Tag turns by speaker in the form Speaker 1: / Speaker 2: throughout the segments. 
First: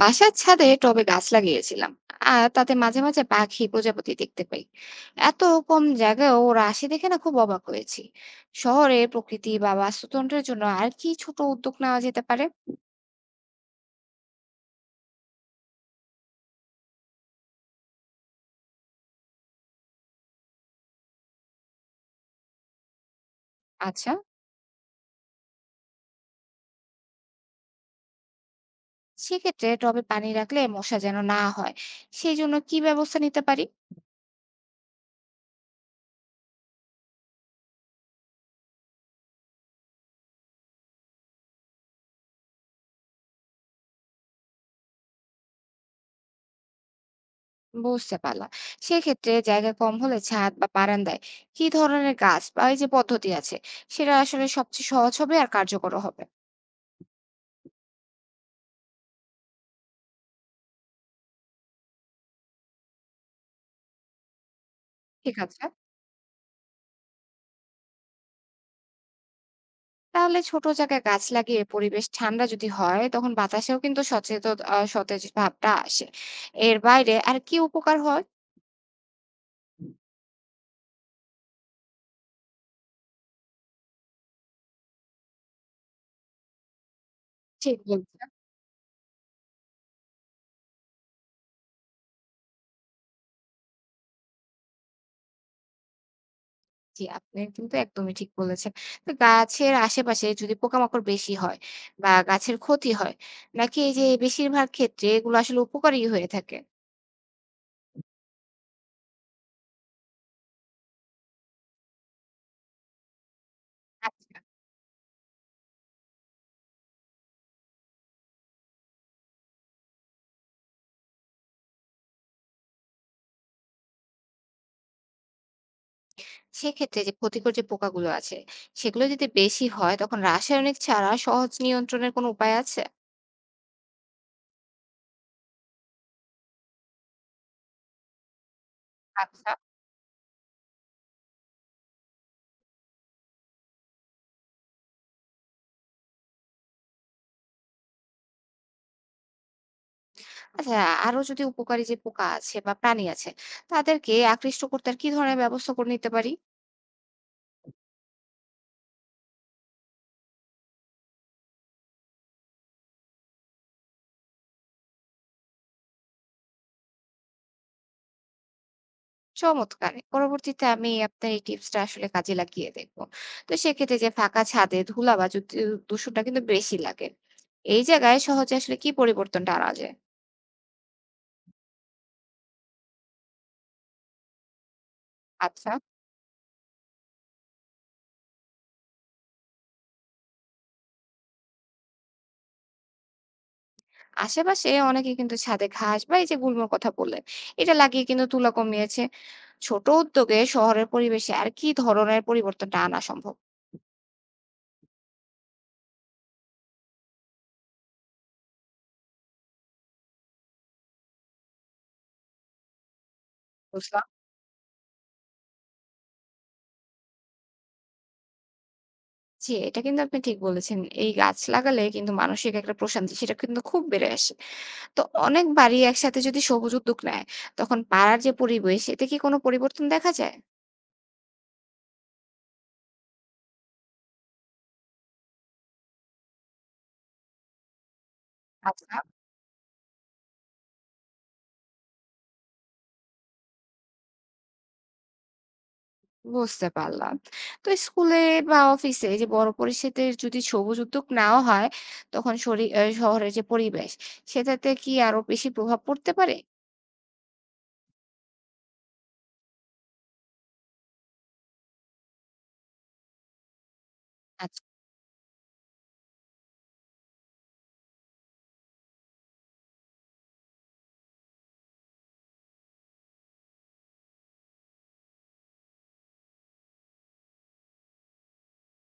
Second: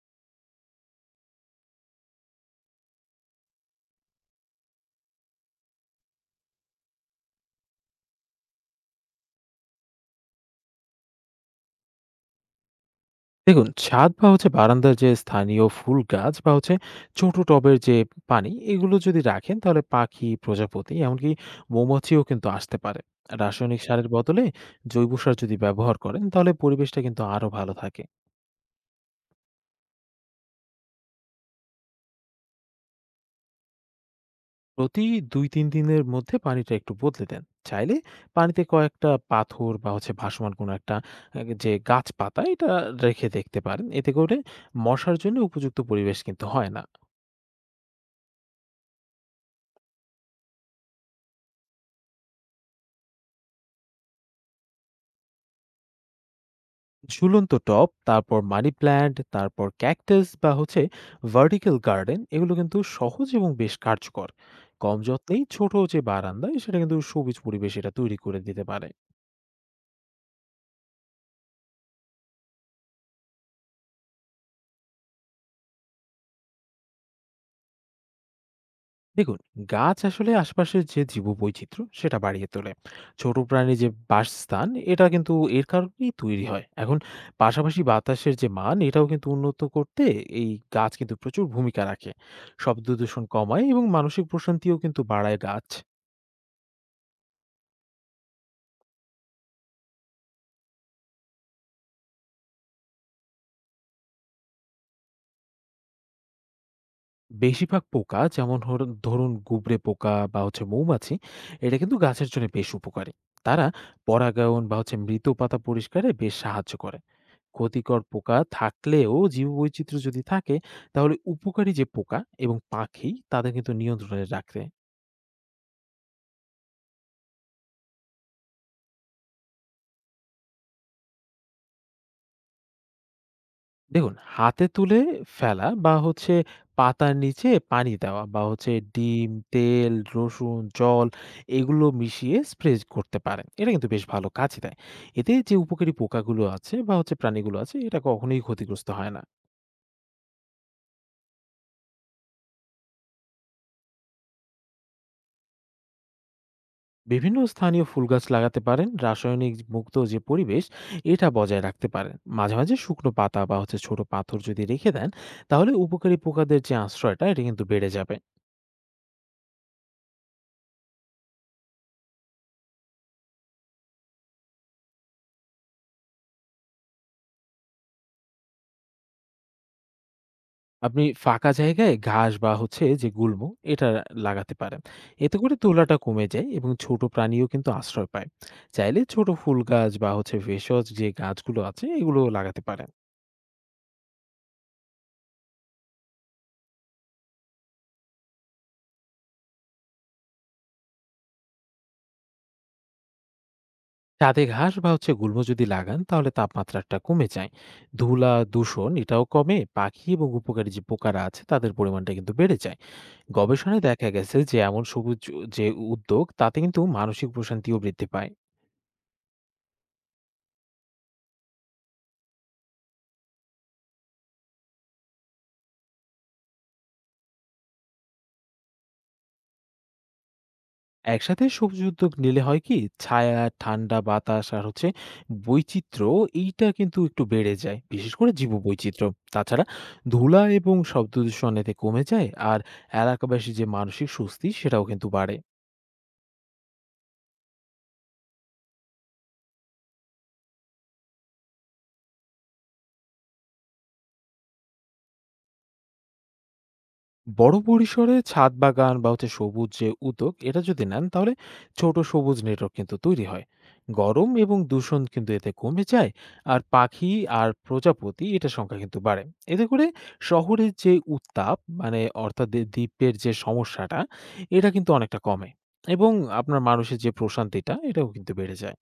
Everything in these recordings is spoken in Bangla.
Speaker 1: বাসার ছাদে টবে গাছ লাগিয়েছিলাম, আর তাতে মাঝে মাঝে পাখি প্রজাপতি দেখতে পাই। এত কম জায়গায় ওরা আসে দেখে না খুব অবাক হয়েছি। শহরে প্রকৃতি বা বাস্তুতন্ত্রের জন্য আর কি ছোট উদ্যোগ নেওয়া যেতে পারে?
Speaker 2: দেখুন, ছাদ বা হচ্ছে বারান্দার যে স্থানীয় ফুল গাছ বা হচ্ছে ছোট টবের যে পানি, এগুলো যদি রাখেন তাহলে পাখি, প্রজাপতি, এমনকি মৌমাছিও কিন্তু আসতে পারে। রাসায়নিক সারের
Speaker 1: আচ্ছা।
Speaker 2: বদলে জৈব সার যদি ব্যবহার করেন তাহলে পরিবেশটা কিন্তু আরো ভালো থাকে।
Speaker 1: সেক্ষেত্রে টবে পানি রাখলে মশা যেন না হয়, সেই জন্য কি ব্যবস্থা নিতে পারি?
Speaker 2: প্রতি দুই তিন দিনের মধ্যে পানিটা একটু বদলে দেন। চাইলে পানিতে কয়েকটা পাথর বা হচ্ছে ভাসমান কোনো একটা যে গাছ পাতা, এটা রেখে দেখতে পারেন। এতে করে মশার জন্য উপযুক্ত পরিবেশ কিন্তু হয় না।
Speaker 1: বুঝতে পারলাম। সেক্ষেত্রে জায়গা কম হলে ছাদ বা বারান্দায় কি ধরনের গাছ বা এই যে পদ্ধতি আছে, সেটা আসলে সবচেয়ে সহজ হবে আর কার্যকর হবে?
Speaker 2: ঝুলন্ত টব, তারপর মানি প্ল্যান্ট, তারপর ক্যাকটাস বা হচ্ছে ভার্টিক্যাল গার্ডেন, এগুলো কিন্তু সহজ এবং বেশ কার্যকর। কম
Speaker 1: ঠিক
Speaker 2: যত্নেই
Speaker 1: আছে।
Speaker 2: ছোট যে বারান্দা, সেটা কিন্তু সবুজ পরিবেশ এটা তৈরি করে দিতে পারে।
Speaker 1: তাহলে ছোট জায়গায় গাছ লাগিয়ে পরিবেশ ঠান্ডা যদি হয় তখন বাতাসেও কিন্তু সচেতন সতেজ ভাবটা আসে। এর বাইরে আর কি উপকার হয়?
Speaker 2: দেখুন, গাছ আসলে আশপাশের যে জীববৈচিত্র্য সেটা বাড়িয়ে তোলে। ছোট প্রাণী যে বাসস্থান এটা কিন্তু এর কারণেই তৈরি হয়। এখন
Speaker 1: ঠিক
Speaker 2: পাশাপাশি
Speaker 1: বলছেন।
Speaker 2: বাতাসের যে মান এটাও কিন্তু উন্নত করতে এই গাছ কিন্তু প্রচুর ভূমিকা রাখে। শব্দ দূষণ কমায় এবং মানসিক প্রশান্তিও কিন্তু বাড়ায় গাছ।
Speaker 1: জি, আপনি কিন্তু একদমই ঠিক বলেছেন। তো গাছের আশেপাশে যদি পোকামাকড় বেশি হয় বা গাছের ক্ষতি হয়, নাকি এই যে বেশিরভাগ ক্ষেত্রে এগুলো আসলে উপকারী হয়ে থাকে?
Speaker 2: বেশিরভাগ পোকা, যেমন ধরুন গুবরে পোকা বা হচ্ছে মৌমাছি, এটা কিন্তু গাছের জন্য বেশ উপকারী। তারা
Speaker 1: আচ্ছা।
Speaker 2: পরাগায়ন বা হচ্ছে মৃত পাতা পরিষ্কারে বেশ সাহায্য করে। ক্ষতিকর পোকা থাকলেও জীববৈচিত্র্য যদি থাকে, তাহলে উপকারী যে পোকা এবং পাখি তাদের কিন্তু নিয়ন্ত্রণে রাখে।
Speaker 1: সেক্ষেত্রে যে ক্ষতিকর যে পোকাগুলো আছে সেগুলো যদি বেশি হয় তখন রাসায়নিক ছাড়া সহজ নিয়ন্ত্রণের কোনো উপায় আছে?
Speaker 2: দেখুন, হাতে তুলে ফেলা বা হচ্ছে পাতার নিচে পানি দেওয়া বা হচ্ছে ডিম,
Speaker 1: আচ্ছা।
Speaker 2: তেল, রসুন, জল, এগুলো মিশিয়ে স্প্রে করতে পারেন। এটা কিন্তু বেশ ভালো কাজ দেয়। এতে যে উপকারী পোকাগুলো আছে বা হচ্ছে প্রাণীগুলো আছে, এটা কখনোই ক্ষতিগ্রস্ত হয় না।
Speaker 1: আচ্ছা, আরো যদি উপকারী যে পোকা আছে বা প্রাণী আছে, তাদেরকে আকৃষ্ট করতে আর কি ধরনের ব্যবস্থা করে নিতে পারি?
Speaker 2: বিভিন্ন স্থানীয় ফুল গাছ লাগাতে পারেন। রাসায়নিক মুক্ত যে পরিবেশ, এটা বজায় রাখতে পারেন। মাঝে, মাঝে শুকনো পাতা বা হচ্ছে ছোট পাথর যদি রেখে দেন, তাহলে উপকারী পোকাদের যে আশ্রয়টা এটা কিন্তু বেড়ে যাবে।
Speaker 1: চমৎকার! পরবর্তীতে আমি আপনার এই টিপসটা আসলে কাজে লাগিয়ে দেখবো। তো সেক্ষেত্রে যে ফাঁকা ছাদে ধুলা বা যুত উ দূষণটা কিন্তু বেশি লাগে। এই জায়গায় সহজে আসলে কি পরিবর্তনটা আনা যায়?
Speaker 2: আপনি ফাঁকা জায়গায় ঘাস বা হচ্ছে যে গুল্ম, এটা লাগাতে পারেন। এতে করে
Speaker 1: আচ্ছা।
Speaker 2: তুলাটা কমে যায় এবং ছোট প্রাণীও কিন্তু আশ্রয় পায়। চাইলে ছোট ফুল গাছ বা হচ্ছে ভেষজ যে গাছগুলো আছে, এগুলো লাগাতে পারেন।
Speaker 1: আশেপাশে অনেকে কিন্তু ছাদে ঘাস বা এই যে গুল্মর কথা বললেন, এটা লাগিয়ে কিন্তু ধুলা কমিয়েছে। ছোট উদ্যোগে শহরের পরিবেশে আর কি ধরনের পরিবর্তনটা আনা সম্ভব?
Speaker 2: ছাদে ঘাস বা হচ্ছে গুল্ম যদি লাগান, তাহলে তাপমাত্রাটা কমে যায়। ধুলা দূষণ এটাও কমে। পাখি এবং উপকারী যে পোকারা আছে তাদের পরিমাণটা কিন্তু বেড়ে যায়। গবেষণায়
Speaker 1: বুঝলাম।
Speaker 2: দেখা গেছে যে এমন সবুজ যে উদ্যোগ তাতে কিন্তু মানসিক প্রশান্তিও বৃদ্ধি পায়।
Speaker 1: জি, এটা কিন্তু আপনি ঠিক বলেছেন। এই গাছ লাগালে কিন্তু মানসিক একটা প্রশান্তি সেটা কিন্তু খুব বেড়ে আসে। তো অনেক বাড়ি একসাথে যদি সবুজ উদ্যোগ নেয়, তখন পাড়ার যে পরিবেশ এতে কি কোনো পরিবর্তন দেখা যায়?
Speaker 2: একসাথে সবজি উদ্যোগ নিলে হয় কি, ছায়া, ঠান্ডা বাতাস আর হচ্ছে বৈচিত্র্য, এইটা কিন্তু একটু বেড়ে যায়, বিশেষ করে জীব
Speaker 1: আচ্ছা।
Speaker 2: বৈচিত্র্য। তাছাড়া ধুলা এবং শব্দ দূষণ এতে কমে যায়, আর এলাকাবাসী যে মানসিক স্বস্তি সেটাও কিন্তু বাড়ে।
Speaker 1: বুঝতে পারলাম। তো স্কুলে বা অফিসে যে বড় পরিসরে যদি সবুজ উদ্যোগ নেওয়া হয়, তখন শরি আ শহরের যে পরিবেশ সেটাতে কি আরো বেশি প্রভাব পড়তে পারে?
Speaker 2: বড় পরিসরে ছাদ বাগান বা হচ্ছে সবুজ যে উদ্যোগ, এটা যদি নেন তাহলে ছোট সবুজ নেটওয়ার্ক কিন্তু তৈরি হয়। গরম এবং দূষণ কিন্তু এতে কমে যায়। আর পাখি আর প্রজাপতি এটা সংখ্যা কিন্তু বাড়ে। এতে করে শহরের যে উত্তাপ, মানে অর্থাৎ দ্বীপের যে সমস্যাটা, এটা কিন্তু অনেকটা কমে, এবং আপনার মানুষের যে প্রশান্তিটা এটাও কিন্তু বেড়ে যায়।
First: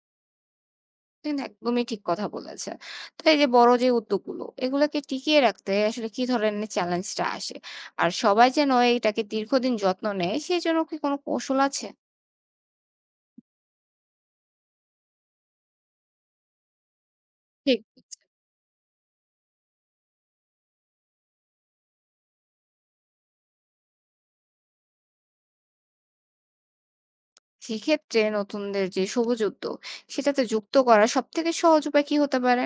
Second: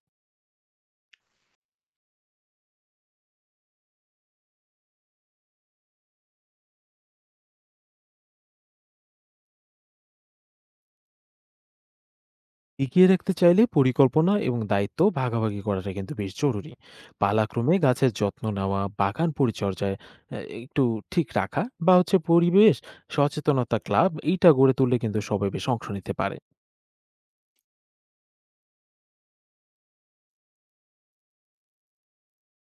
Speaker 1: কিন্তু একদমই ঠিক কথা বলেছেন। তো এই যে বড় যে উদ্যোগগুলো, এগুলোকে টিকিয়ে রাখতে আসলে কি ধরনের চ্যালেঞ্জটা আসে? আর সবাই যেন এটাকে দীর্ঘদিন যত্ন নেয়, সেজন্য কি কোনো কৌশল আছে?
Speaker 2: এগিয়ে রাখতে চাইলে পরিকল্পনা এবং দায়িত্ব ভাগাভাগি করাটা কিন্তু বেশ জরুরি। পালাক্রমে
Speaker 1: ঠিক
Speaker 2: গাছের
Speaker 1: বলেছেন।
Speaker 2: যত্ন নেওয়া, বাগান পরিচর্যায় একটু ঠিক রাখা বা হচ্ছে পরিবেশ সচেতনতা ক্লাব, এইটা গড়ে তুললে কিন্তু সবাই বেশ অংশ নিতে পারে।
Speaker 1: সেক্ষেত্রে নতুনদের যে সবুজ উদ্যোগ, সেটাতে যুক্ত করার সবথেকে সহজ উপায় কি হতে পারে?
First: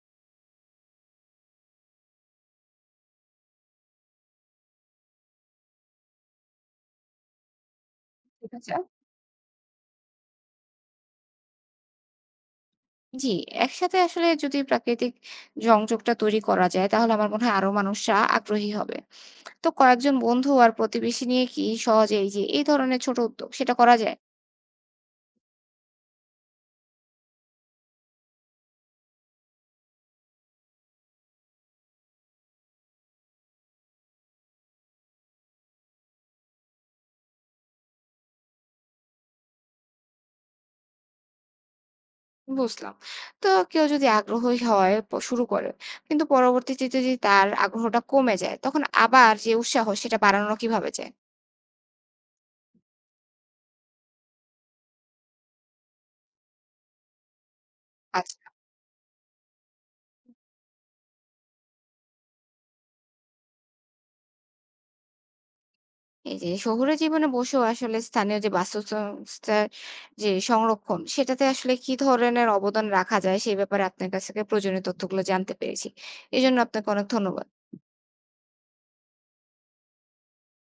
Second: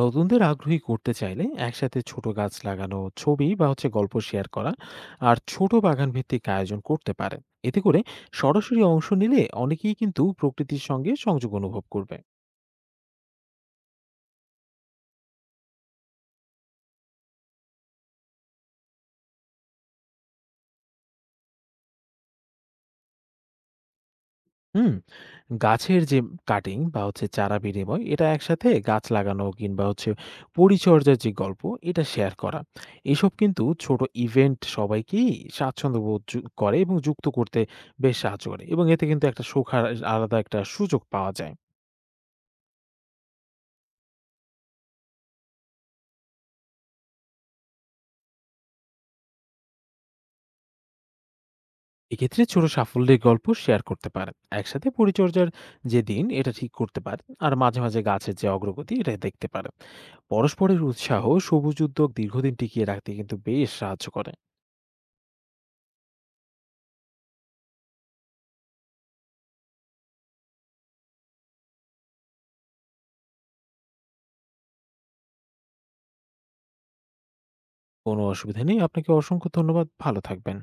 Speaker 2: নতুনদের আগ্রহী করতে চাইলে একসাথে ছোট গাছ লাগানো, ছবি বা হচ্ছে গল্প শেয়ার করা, আর ছোট বাগান ভিত্তিক আয়োজন করতে পারে। এতে করে
Speaker 1: ঠিক আছে।
Speaker 2: সরাসরি অংশ নিলে অনেকেই কিন্তু প্রকৃতির সঙ্গে সংযোগ অনুভব করবে।
Speaker 1: জি, একসাথে আসলে যদি প্রাকৃতিক সংযোগটা তৈরি করা যায়, তাহলে আমার মনে হয় আরো মানুষরা আগ্রহী হবে। তো কয়েকজন বন্ধু আর প্রতিবেশী নিয়ে কি সহজে এই যে এই ধরনের ছোট উদ্যোগ, সেটা করা যায়?
Speaker 2: হুম, গাছের যে কাটিং বা হচ্ছে চারা বিনিময়, এটা একসাথে গাছ লাগানো কিংবা হচ্ছে পরিচর্যার যে গল্প, এটা শেয়ার করা, এসব কিন্তু ছোট ইভেন্ট সবাইকেই স্বাচ্ছন্দ্য বোধ করে এবং যুক্ত করতে বেশ সাহায্য করে, এবং এতে কিন্তু একটা সুখার আলাদা একটা সুযোগ পাওয়া যায়।
Speaker 1: বুঝলাম। তো কেউ যদি আগ্রহী হয় শুরু করে। কিন্তু পরবর্তীতে যদি তার আগ্রহটা কমে যায়, তখন আবার যে উৎসাহ সেটা বাড়ানো কিভাবে যায়?
Speaker 2: এক্ষেত্রে ছোট সাফল্যের গল্প শেয়ার করতে পারেন। একসাথে পরিচর্যার যে দিন, এটা ঠিক করতে পারেন, আর মাঝে মাঝে গাছের
Speaker 1: আচ্ছা।
Speaker 2: যে অগ্রগতি এটা দেখতে পারেন। পরস্পরের উৎসাহ সবুজ উদ্যোগ দীর্ঘদিন টিকিয়ে রাখতে কিন্তু বেশ সাহায্য করে।
Speaker 1: এই যে শহুরে জীবনে বসেও আসলে স্থানীয় যে বাস্তুসংস্থার যে সংরক্ষণ, সেটাতে আসলে কি ধরনের অবদান রাখা যায়? সেই ব্যাপারে আপনার কাছ থেকে প্রয়োজনীয় তথ্যগুলো জানতে পেরেছি। এজন্য আপনাকে অনেক ধন্যবাদ।
Speaker 2: কোনো অসুবিধা নেই। আপনাকে অসংখ্য ধন্যবাদ। ভালো থাকবেন।